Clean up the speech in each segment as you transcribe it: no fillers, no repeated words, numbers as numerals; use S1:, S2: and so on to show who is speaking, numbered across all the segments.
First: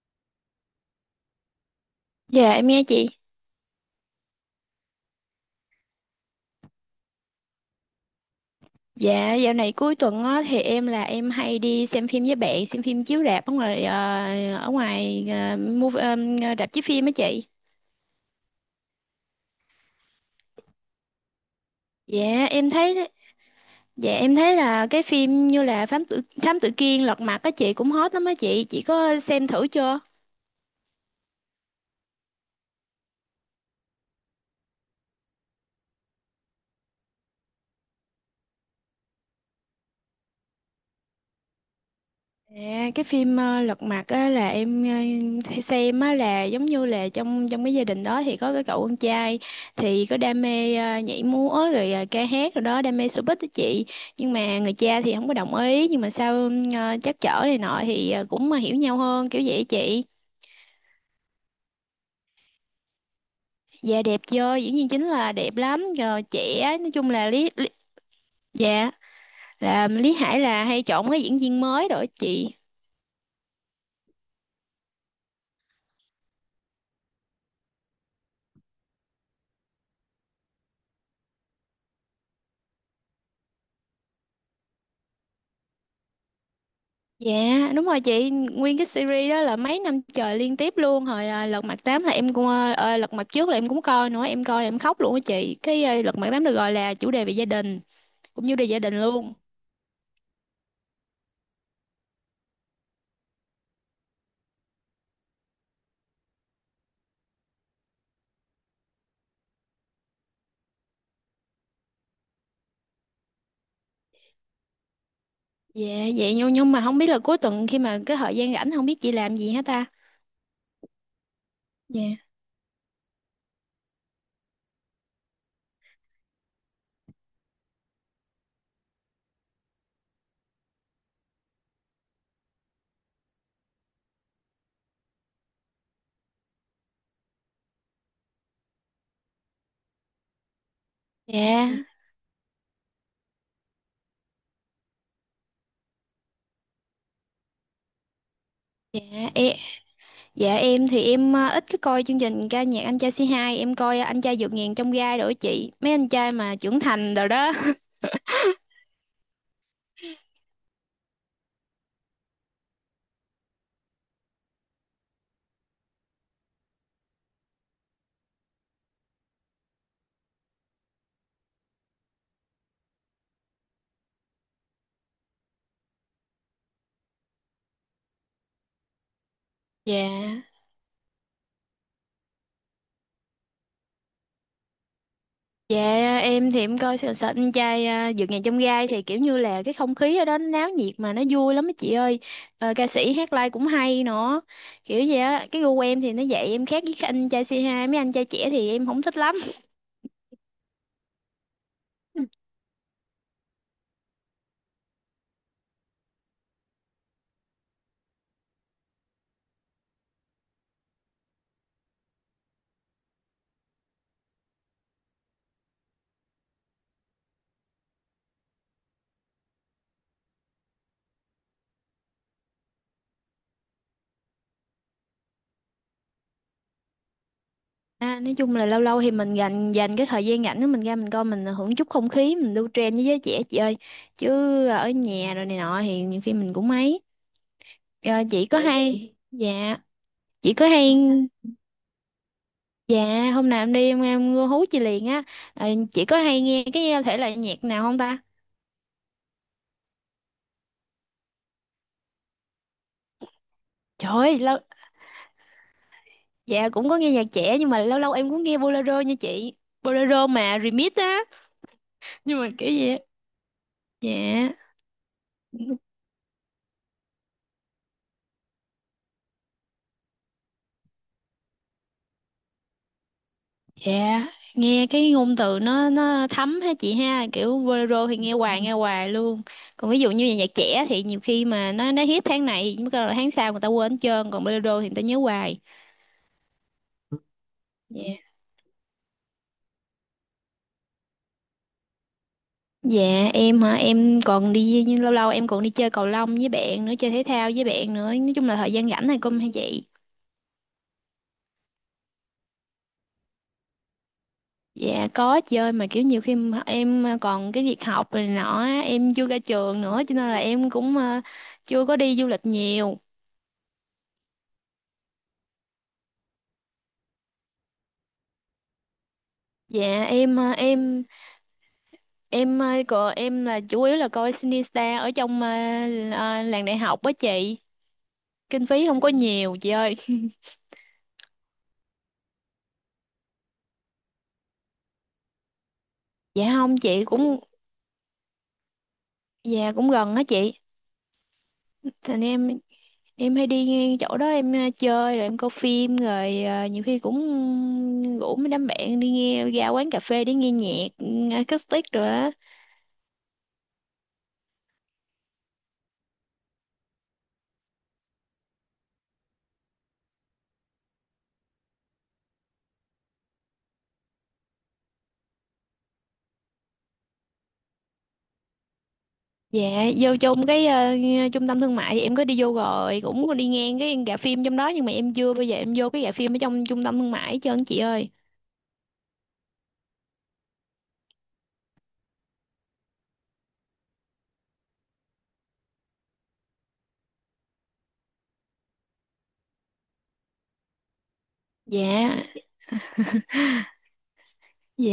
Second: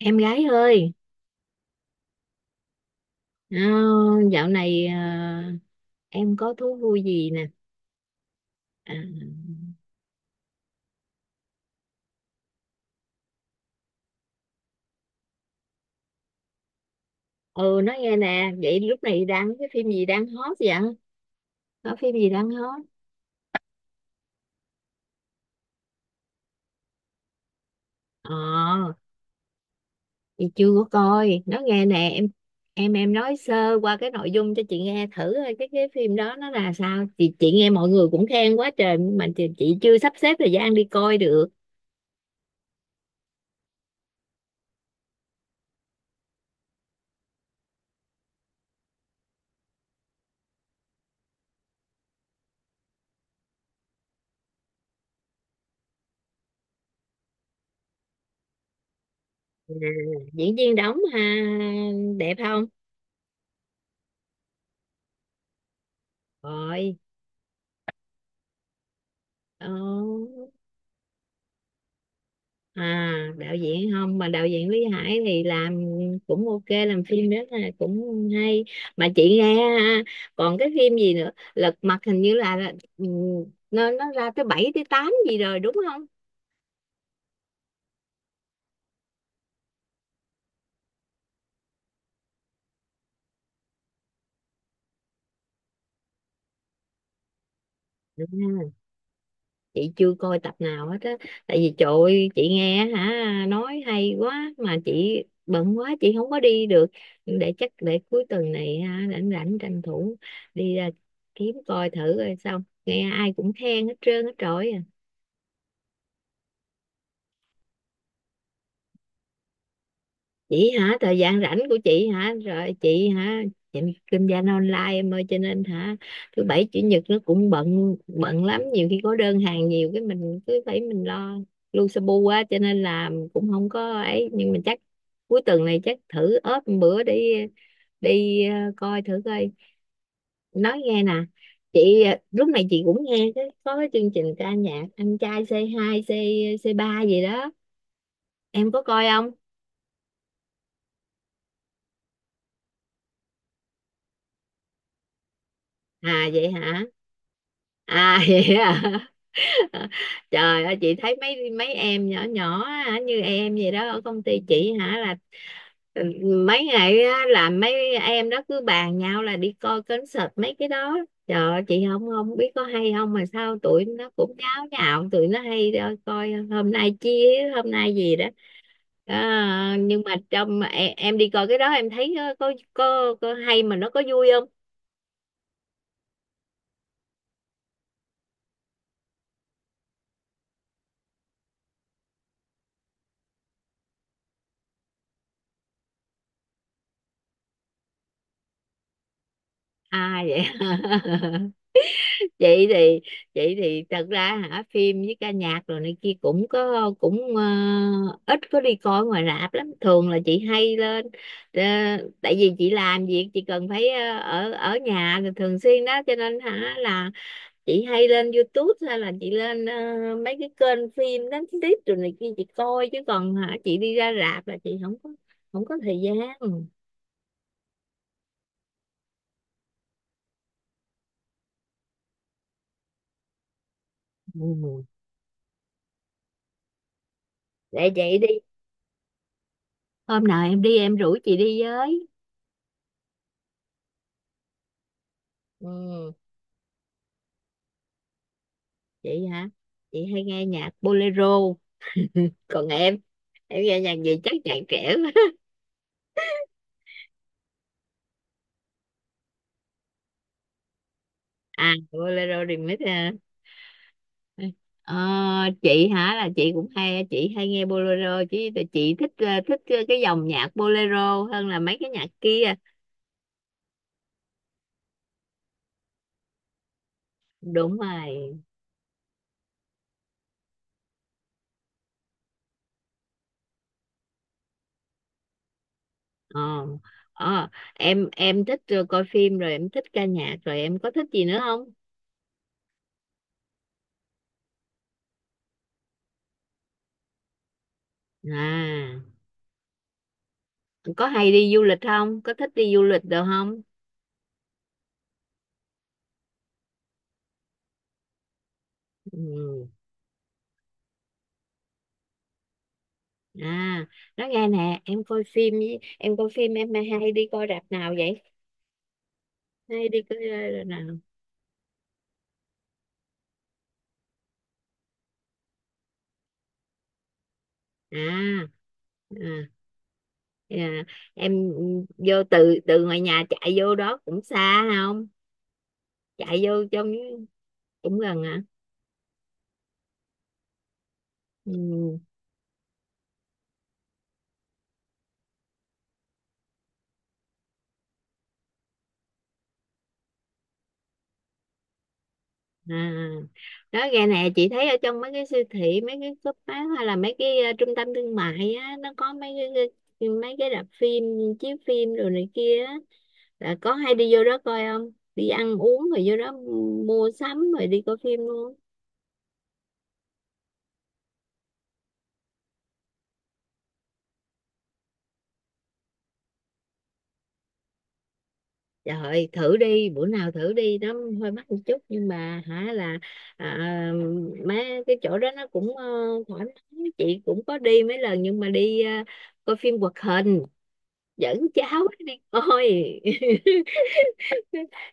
S1: Em gái ơi,
S2: Dạ em nghe chị.
S1: ờ, dạo này em có thú vui gì nè? À,
S2: Dạ dạo này cuối tuần á, thì em là em hay đi xem phim với bạn, xem phim chiếu rạp ở ngoài ờ, movie, ờ, rạp chiếu phim á chị.
S1: ừ, nói nghe nè, vậy lúc này đang cái phim gì đang hot vậy? Có phim gì
S2: Dạ
S1: đang
S2: em
S1: hot?
S2: thấy dạ em thấy là cái phim như là Thám Tử Kiên Lật Mặt á chị, cũng hot lắm á chị. Chị
S1: Ờ,
S2: có xem thử chưa?
S1: thì chưa có coi. Nói nghe nè, em nói sơ qua cái nội dung cho chị nghe thử coi cái phim đó nó là sao? Chị nghe mọi người cũng khen quá trời mà chị chưa sắp xếp thời gian đi coi được.
S2: À, cái phim Lật Mặt á là em hay xem á, là giống như là trong trong cái gia đình đó thì có cái cậu con trai thì có đam mê nhảy múa rồi ca hát rồi đó, đam mê showbiz đó chị, nhưng mà người cha thì không có đồng ý, nhưng mà sau trắc trở này nọ thì cũng mà hiểu nhau hơn kiểu vậy á
S1: À,
S2: chị.
S1: diễn viên đóng ha, đẹp không?
S2: Dạ đẹp chưa, diễn viên chính là đẹp lắm rồi, trẻ, nói
S1: Rồi.
S2: chung là lý, lý dạ
S1: Ờ.
S2: là Lý Hải là hay chọn cái diễn viên mới rồi á chị.
S1: À, đạo diễn không mà đạo diễn Lý Hải thì làm cũng ok, làm phim rất là cũng hay, mà chị nghe ha, còn cái phim gì nữa Lật Mặt hình như là, ừ, nó ra tới 7 tới 8 gì rồi đúng không?
S2: Dạ đúng rồi chị. Nguyên cái series đó là mấy năm trời liên tiếp luôn. Lật Mặt tám là em cũng Lật Mặt trước là em cũng coi nữa. Em coi là em khóc luôn á chị. Lật Mặt 8 được gọi là chủ đề về gia đình.
S1: Ừ,
S2: Cũng chủ đề gia đình luôn.
S1: chị chưa coi tập nào hết á, tại vì trời ơi, chị nghe hả, nói hay quá mà chị bận quá, chị không có đi được. Để chắc để cuối tuần này ha, rảnh rảnh tranh thủ đi ra kiếm coi thử, rồi xong nghe ai cũng khen hết trơn hết trọi.
S2: Dạ vậy nhưng mà không biết là cuối tuần, khi mà cái thời gian rảnh, không biết chị làm gì hết ta.
S1: Chị hả? Thời gian rảnh của
S2: Dạ.
S1: chị hả? Rồi, chị hả? Chị kinh doanh online em ơi, cho nên hả, thứ bảy chủ nhật nó cũng bận bận lắm, nhiều khi có đơn hàng nhiều cái mình cứ phải mình lo lu su bu quá, cho nên là cũng không có ấy, nhưng mà chắc cuối tuần này chắc thử ốp một bữa đi, đi coi thử coi. Nói nghe nè,
S2: Dạ.
S1: chị lúc này chị cũng nghe cái có cái chương trình ca nhạc anh trai C2 C hai c c ba gì đó, em có
S2: Dạ
S1: coi không?
S2: em, dạ em thì em ít cái coi chương trình ca nhạc Anh Trai C2. Em coi Anh Trai Vượt Ngàn Trong Gai rồi á chị. Mấy anh
S1: À
S2: trai
S1: vậy
S2: mà trưởng
S1: hả?
S2: thành rồi đó.
S1: À, vậy à? Trời ơi, chị thấy mấy mấy em nhỏ nhỏ á, như em vậy đó, ở công ty chị hả là, ừ, mấy ngày á, là mấy em đó cứ bàn nhau là đi coi concert mấy cái đó. Trời ơi, chị không không biết có hay không mà sao tụi nó cũng nháo nhào, tụi nó hay đó, coi hôm nay chia hôm nay gì đó. À,
S2: Dạ.
S1: nhưng mà trong em đi coi cái đó em thấy có hay mà nó có vui không?
S2: Dạ em thì em coi sợ sợ anh trai vượt ngàn chông gai thì kiểu như là cái không khí ở đó nó náo nhiệt mà nó vui lắm á chị ơi. Ờ, ca sĩ hát live cũng hay nữa, kiểu vậy á. Cái gu của em thì nó vậy, em khác với các anh trai C2, mấy anh trai trẻ thì em không thích lắm.
S1: À vậy. vậy thì vậy thì thật ra hả, phim với ca nhạc rồi này kia cũng có, cũng ít có đi coi ngoài rạp lắm, thường là chị hay lên ờ, tại vì chị làm việc chị cần phải ở ở nhà thì thường xuyên đó, cho nên hả là chị hay lên YouTube hay là chị lên mấy cái kênh phim đánh tiếp rồi này kia chị coi, chứ còn hả chị đi ra rạp là chị không có, thời gian. Ừ.
S2: À, nói chung là lâu lâu thì mình dành dành cái thời gian rảnh của mình ra, mình coi, mình hưởng chút không khí, mình lưu trend với giới trẻ chị ơi, chứ ở nhà rồi này nọ thì nhiều khi mình cũng mấy.
S1: Để
S2: Ờ,
S1: vậy đi,
S2: chị có hay dạ
S1: hôm nào
S2: chị
S1: em
S2: có
S1: đi
S2: hay
S1: em rủ chị đi với.
S2: Dạ, hôm nào em đi em hú chị liền á. Ờ, chị
S1: Ừ.
S2: có hay nghe cái thể loại nhạc nào không ta?
S1: Chị hả? Chị hay nghe nhạc bolero. Còn em nghe nhạc
S2: Trời
S1: gì, chắc
S2: ơi,
S1: nhạc trẻ quá.
S2: dạ cũng có nghe nhạc trẻ, nhưng mà lâu lâu em cũng nghe bolero nha chị. Bolero mà remix á.
S1: À, bolero
S2: Nhưng mà kiểu
S1: remix
S2: gì á?
S1: à.
S2: Dạ.
S1: Ờ, chị hả là chị cũng hay, chị hay nghe bolero chứ, tại chị thích thích cái dòng nhạc bolero hơn là mấy cái nhạc kia.
S2: Dạ, nghe cái ngôn từ nó thấm ha chị ha, kiểu
S1: Đúng
S2: bolero thì
S1: rồi.
S2: nghe hoài luôn. Còn ví dụ như là nhạc trẻ thì nhiều khi mà nó hit tháng này, mới là tháng sau người ta quên hết trơn, còn bolero thì người ta nhớ hoài.
S1: ờ, ờ
S2: Dạ.
S1: em em thích coi phim rồi em thích ca nhạc, rồi em có thích gì nữa không?
S2: Dạ em hả, em còn đi, nhưng lâu lâu em còn đi chơi cầu lông với bạn nữa, chơi thể thao với bạn nữa. Nói chung là thời gian rảnh
S1: À,
S2: này cũng hay vậy.
S1: có hay đi du lịch không, có thích đi du lịch được không?
S2: Dạ có chơi, mà kiểu nhiều khi mà em còn cái việc học này nọ á, em chưa ra
S1: Ừ.
S2: trường nữa, cho nên là em cũng chưa có đi du lịch nhiều.
S1: À, nói nghe nè, em coi phim với em coi phim, em hay đi coi rạp nào vậy? Hay đi
S2: Dạ
S1: coi rạp nào?
S2: còn em là chủ yếu là coi Sinistar ở trong làng đại học á chị.
S1: à
S2: Kinh phí không có
S1: à,
S2: nhiều chị ơi.
S1: à em vô từ từ ngoài nhà chạy vô đó cũng xa không? Chạy
S2: Dạ
S1: vô
S2: không
S1: trong
S2: chị, cũng
S1: cũng gần hả?
S2: dạ, cũng gần á chị.
S1: Ừ.
S2: Thành em hay đi ngang chỗ đó, em chơi rồi em coi phim rồi nhiều khi cũng rủ mấy đám bạn đi nghe, ra quán cà phê để nghe nhạc acoustic rồi á.
S1: À, đó gà nè, chị thấy ở trong mấy cái siêu thị, mấy cái shop bán, hay là mấy cái trung tâm thương mại á, nó có mấy cái rạp phim chiếu phim rồi này kia á, là có hay đi vô đó coi không, đi ăn uống rồi vô đó mua sắm rồi đi coi phim luôn?
S2: Dạ, vô trong cái trung tâm thương mại thì em có đi vô rồi, cũng có đi ngang cái rạp phim trong đó, nhưng mà em chưa bao giờ em vô cái rạp phim ở trong trung tâm thương mại hết trơn chị ơi.
S1: Trời ơi, thử đi bữa nào thử đi, nó hơi mắc một chút nhưng mà hả là, à, mấy cái chỗ đó nó cũng thoải mái, chị cũng có đi mấy lần nhưng mà đi coi phim hoạt hình, dẫn cháu
S2: Dạ,
S1: đi coi.
S2: dạ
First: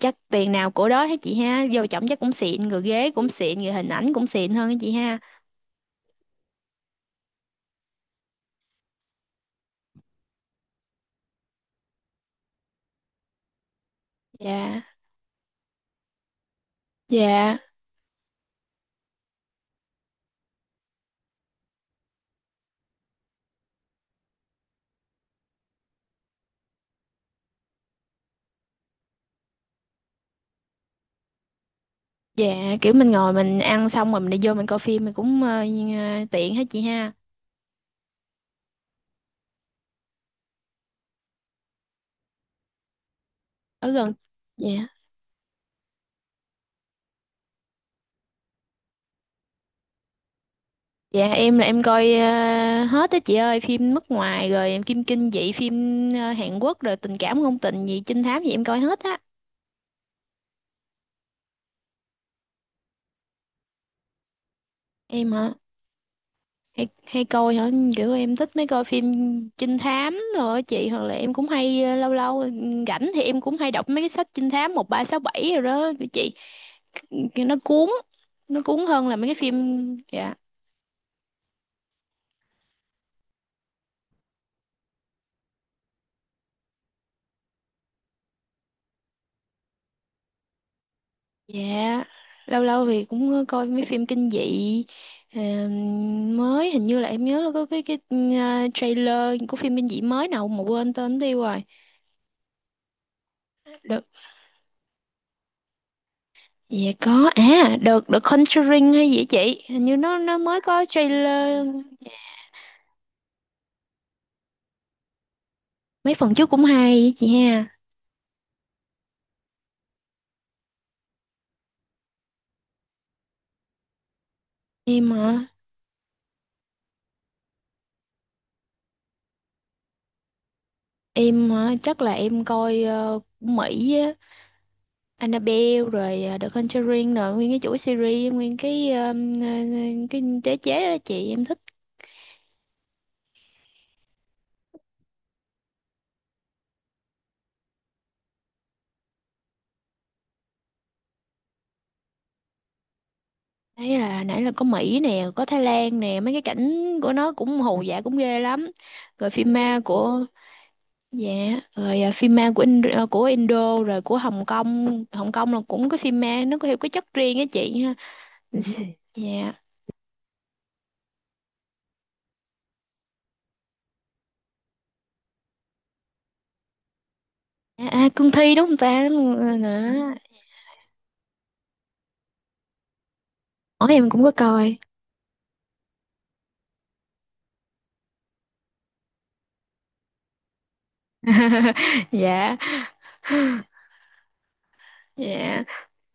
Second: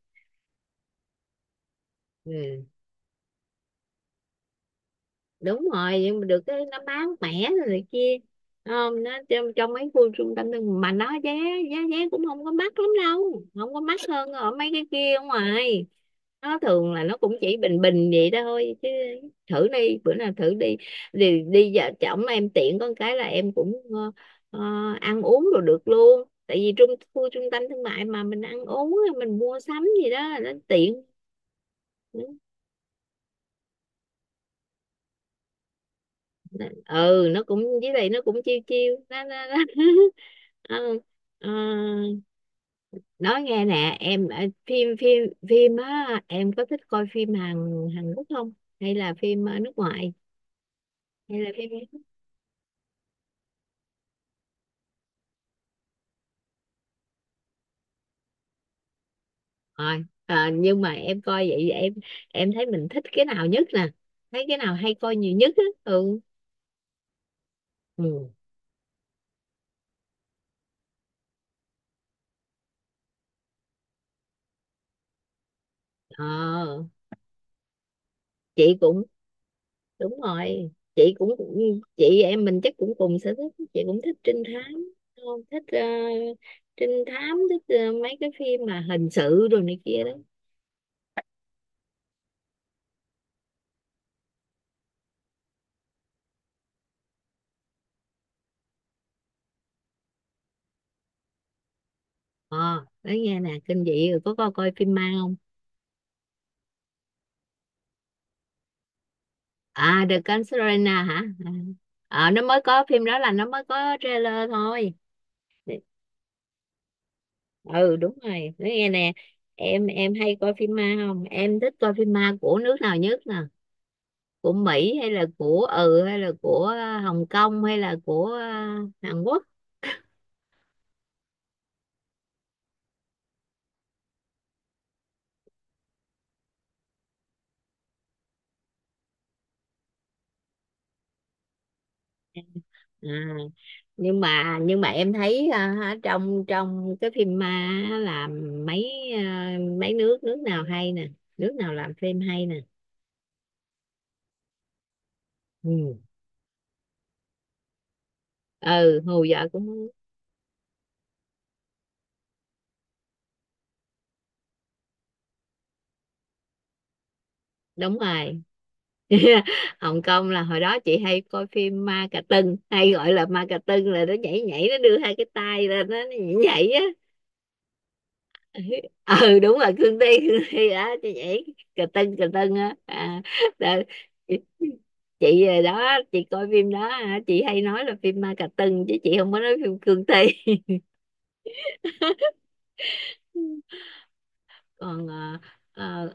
S2: chắc tiền nào của đó hết chị ha, vô trọng chắc cũng
S1: Ừ.
S2: xịn rồi, ghế cũng xịn rồi, hình ảnh cũng xịn hơn á chị ha.
S1: Đúng rồi, nhưng mà được cái nó bán mẻ rồi này kia, không, nó trong mấy khu trung tâm thương mà nó giá giá vé cũng không có mắc lắm đâu, không có mắc hơn ở mấy cái
S2: Dạ,
S1: kia ở ngoài, nó thường là nó cũng chỉ
S2: dạ.
S1: bình bình vậy thôi chứ. Thử đi bữa nào thử đi. Đi đi, vợ chồng em tiện có cái là em cũng ờ, ăn uống rồi được luôn, tại vì trung khu trung tâm thương mại mà mình ăn uống mình mua sắm gì đó nó tiện. Ừ.
S2: Dạ kiểu mình ngồi mình ăn xong rồi mình đi vô mình coi phim mình cũng như- tiện hết chị ha.
S1: Ừ, nó cũng với lại nó cũng chiêu chiêu nó. Ừ, ờ, nói nghe
S2: Ở
S1: nè,
S2: gần.
S1: em phim
S2: Dạ.
S1: phim phim á, em có thích coi phim Hàn Hàn Quốc không, hay là phim nước ngoài,
S2: Dạ
S1: hay là
S2: em là em
S1: phim
S2: coi hết á chị ơi, phim nước ngoài rồi em kim kinh dị, phim Hàn Quốc rồi tình cảm ngôn tình gì, trinh thám gì em coi hết á.
S1: rồi? Ờ, nhưng mà em coi vậy em thấy mình thích cái nào nhất nè, thấy cái nào hay coi
S2: Em
S1: nhiều nhất
S2: hả?
S1: á? Ừ,
S2: Hay, hay coi hả? Kiểu
S1: ừ,
S2: em thích mấy coi phim trinh thám rồi á chị, hoặc là em cũng hay lâu lâu rảnh thì em cũng hay đọc mấy cái sách trinh thám 1367 rồi đó chị.
S1: ờ,
S2: Cái- Nó cuốn, nó
S1: chị
S2: cuốn
S1: cũng,
S2: hơn là mấy cái phim
S1: đúng
S2: dạ.
S1: rồi, chị cũng, chị em mình chắc cũng cùng sở thích, chị cũng thích trinh thám, không thích trinh thám, thích mấy cái phim mà hình sự rồi này kia đó.
S2: Dạ, lâu lâu thì cũng coi mấy phim kinh dị ờ, mới, hình như là em nhớ là có cái trailer của phim kinh dị mới nào mà quên tên đi rồi.
S1: Ờ nói nghe nè, kinh
S2: Được.
S1: dị rồi có coi coi phim ma không?
S2: Dạ có được The Conjuring hay gì á chị? Hình như
S1: À,
S2: nó
S1: The
S2: nó mới có
S1: Conjuring hả? À,
S2: trailer.
S1: ờ, nó mới có phim đó, là nó mới có trailer thôi.
S2: Mấy phần trước cũng hay á chị ha.
S1: Ừ, đúng rồi, nói nghe nè, em hay coi phim ma không, em thích coi phim ma của nước nào nhất nè, của Mỹ hay
S2: Em
S1: là
S2: hả?
S1: của hay là của Hồng Kông hay là của Hàn Quốc?
S2: Em hả? Chắc là em coi của Mỹ á, Annabelle rồi The Conjuring rồi nguyên cái chuỗi series, nguyên ờ, cái đế chế đó chị em thích.
S1: À. nhưng mà em thấy trong trong cái phim ma á, là mấy ờ, mấy nước nước nào hay nè, nước nào làm phim hay nè?
S2: Nãy là Có Mỹ nè, có Thái
S1: Ừ,
S2: Lan nè, mấy cái cảnh của nó cũng hồ dã cũng ghê lắm.
S1: ừ, hù
S2: Rồi
S1: vợ
S2: phim ma
S1: cũng
S2: của Dạ rồi, phim ma của Indo rồi của Hồng Kông. Hồng Kông là cũng cái phim ma nó có theo cái chất riêng á chị ha.
S1: đúng rồi.
S2: Dạ.
S1: Hồng Kông là hồi đó chị hay coi phim ma cà tưng, hay gọi là ma cà tưng, là nó nhảy nhảy nó đưa hai cái tay lên nó nhảy nhảy á.
S2: Cương thi đúng không ta.
S1: Ừ, đúng rồi, cương thi,
S2: Đó.
S1: cương thi đó chị, nhảy cà tưng á, à, đó.
S2: Hỏi em cũng có
S1: chị
S2: coi.
S1: chị đó, chị coi phim đó hả? Chị hay nói là phim ma cà tưng chứ chị không có nói phim cương thi.
S2: Dạ,
S1: còn ờ,
S2: dạ,
S1: ờ,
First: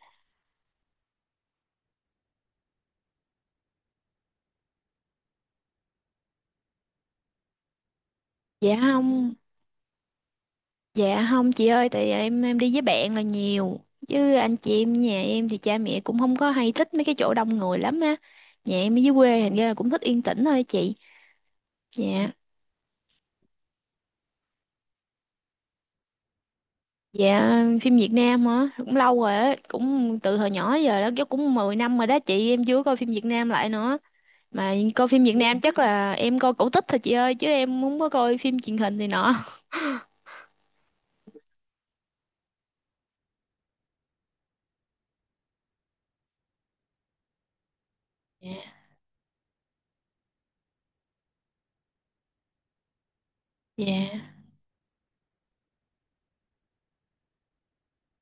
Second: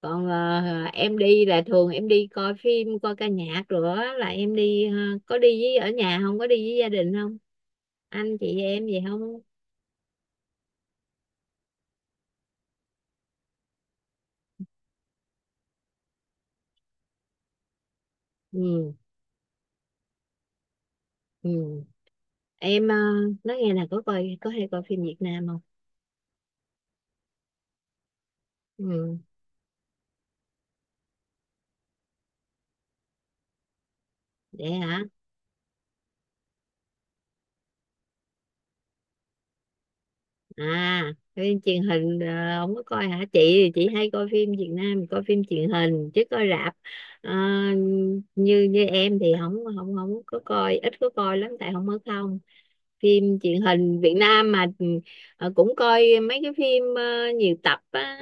S1: còn em đi là thường em đi coi phim coi ca nhạc rồi á, là em đi có đi với ở nhà không, có đi với gia đình không, anh chị
S2: dạ.
S1: em gì
S2: Không,
S1: không?
S2: dạ không chị ơi, tại em đi với bạn là nhiều. Chứ anh chị em nhà em thì cha mẹ cũng không có hay thích mấy cái chỗ đông người lắm á. Nhà
S1: Ừ,
S2: em ở dưới quê, thành ra là cũng thích yên tĩnh thôi chị.
S1: ừ,
S2: Dạ.
S1: em nói nghe là có coi, có hay coi phim Việt Nam không?
S2: Dạ phim Việt Nam hả? Cũng
S1: Ừ,
S2: lâu rồi á, cũng từ hồi nhỏ giờ đó, chứ cũng 10 năm rồi đó chị, em chưa coi phim Việt Nam lại nữa.
S1: để
S2: Mà
S1: hả?
S2: coi phim Việt Nam chắc là em coi cổ tích thôi chị ơi, chứ em không có coi phim truyền hình thì nọ.
S1: À, phim truyền hình không có coi hả chị? Thì chị hay coi phim Việt Nam, coi phim truyền hình chứ coi rạp ờ, như
S2: Dạ.
S1: như em thì không không không có coi, ít có coi lắm, tại không ở không. Phim truyền hình Việt
S2: Dạ.
S1: Nam mà, ừ, cũng coi mấy cái phim nhiều tập á.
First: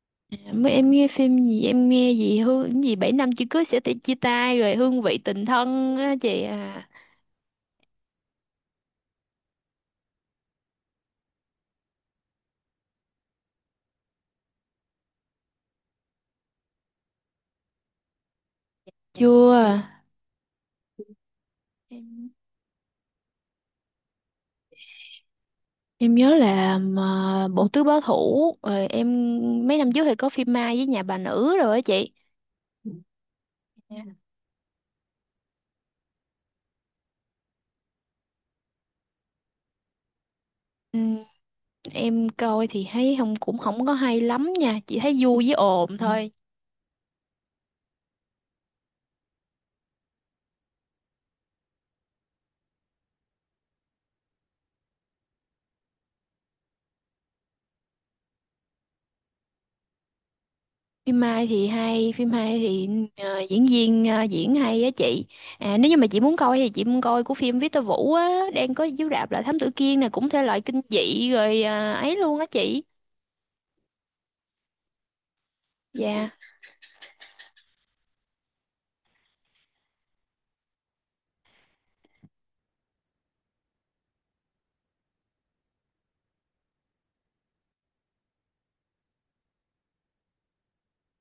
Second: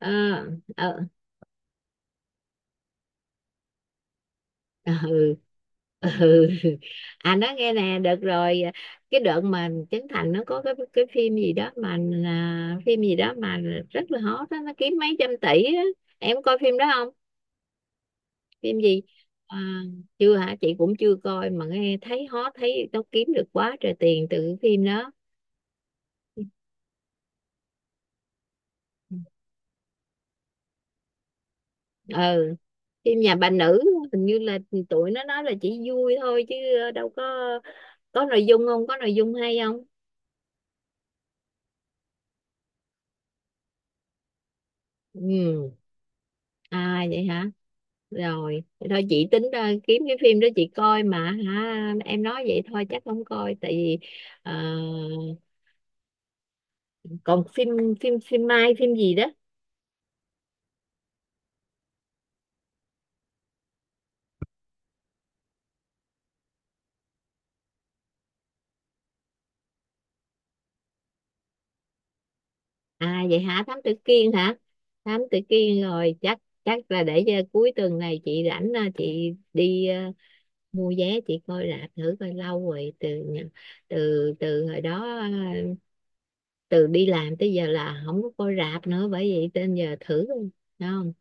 S1: Ờ,
S2: À, mới em
S1: ờ,
S2: nghe phim gì em nghe gì hương cái gì 7 năm chưa cưới sẽ chia tay rồi hương vị
S1: ừ,
S2: tình thân
S1: ừ.
S2: á chị à
S1: À, nói nghe nè, được rồi, cái đợt mà Trấn Thành nó có cái phim gì đó mà, à, phim gì đó mà rất là hot đó, nó kiếm mấy trăm tỷ á, em có coi phim đó không? Phim gì?
S2: Chưa
S1: À, chưa hả? Chị cũng chưa coi mà nghe thấy
S2: em
S1: hot, thấy nó kiếm được quá trời tiền từ cái phim đó.
S2: em nhớ là mà bộ tứ báo thủ rồi mấy năm trước thì có phim Mai với Nhà Bà Nữ rồi á chị.
S1: Ừ, phim nhà bà nữ
S2: Dạ.
S1: hình như là tụi nó nói là chỉ vui thôi chứ đâu có nội dung không, có nội dung hay không?
S2: Ừm, em coi thì thấy không, cũng không có hay lắm nha, chỉ thấy vui với
S1: Ừ.
S2: ồn thôi.
S1: À vậy hả. Rồi, thì thôi chị tính kiếm cái phim đó chị coi mà hả, em nói vậy thôi chắc không coi, tại vì ờ, còn phim phim phim mai phim gì đó.
S2: Phim hay thì diễn viên diễn hay á chị. À, nếu như mà chị muốn coi của phim Victor Vũ á đang có chiếu rạp là Thám Tử Kiên nè, cũng thể loại kinh dị rồi ấy luôn á chị.
S1: À vậy hả, Thám Tử Kiên hả? Thám Tử Kiên rồi,
S2: Dạ.
S1: chắc chắc là để cho cuối tuần này chị rảnh chị đi mua vé chị coi rạp thử coi. Lâu rồi, từ hồi đó từ đi làm tới giờ là không có coi rạp nữa, bởi vậy nên giờ thử coi. Thấy không?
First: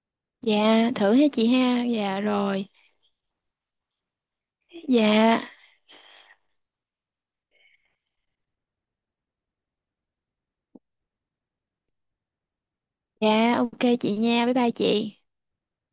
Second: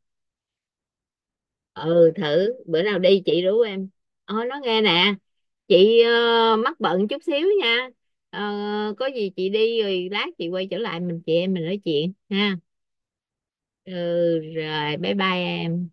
S2: Dạ thử ha chị ha,
S1: Ừ,
S2: dạ
S1: thử
S2: rồi.
S1: bữa nào đi chị rủ em. Ôi nó nghe nè,
S2: Dạ,
S1: chị mắc bận chút xíu nha. Ờ, có gì chị đi rồi lát chị quay trở lại mình chị em mình nói chuyện ha.
S2: dạ, ok
S1: Ừ,
S2: chị nha, bye bye
S1: rồi bye
S2: chị.
S1: bye em.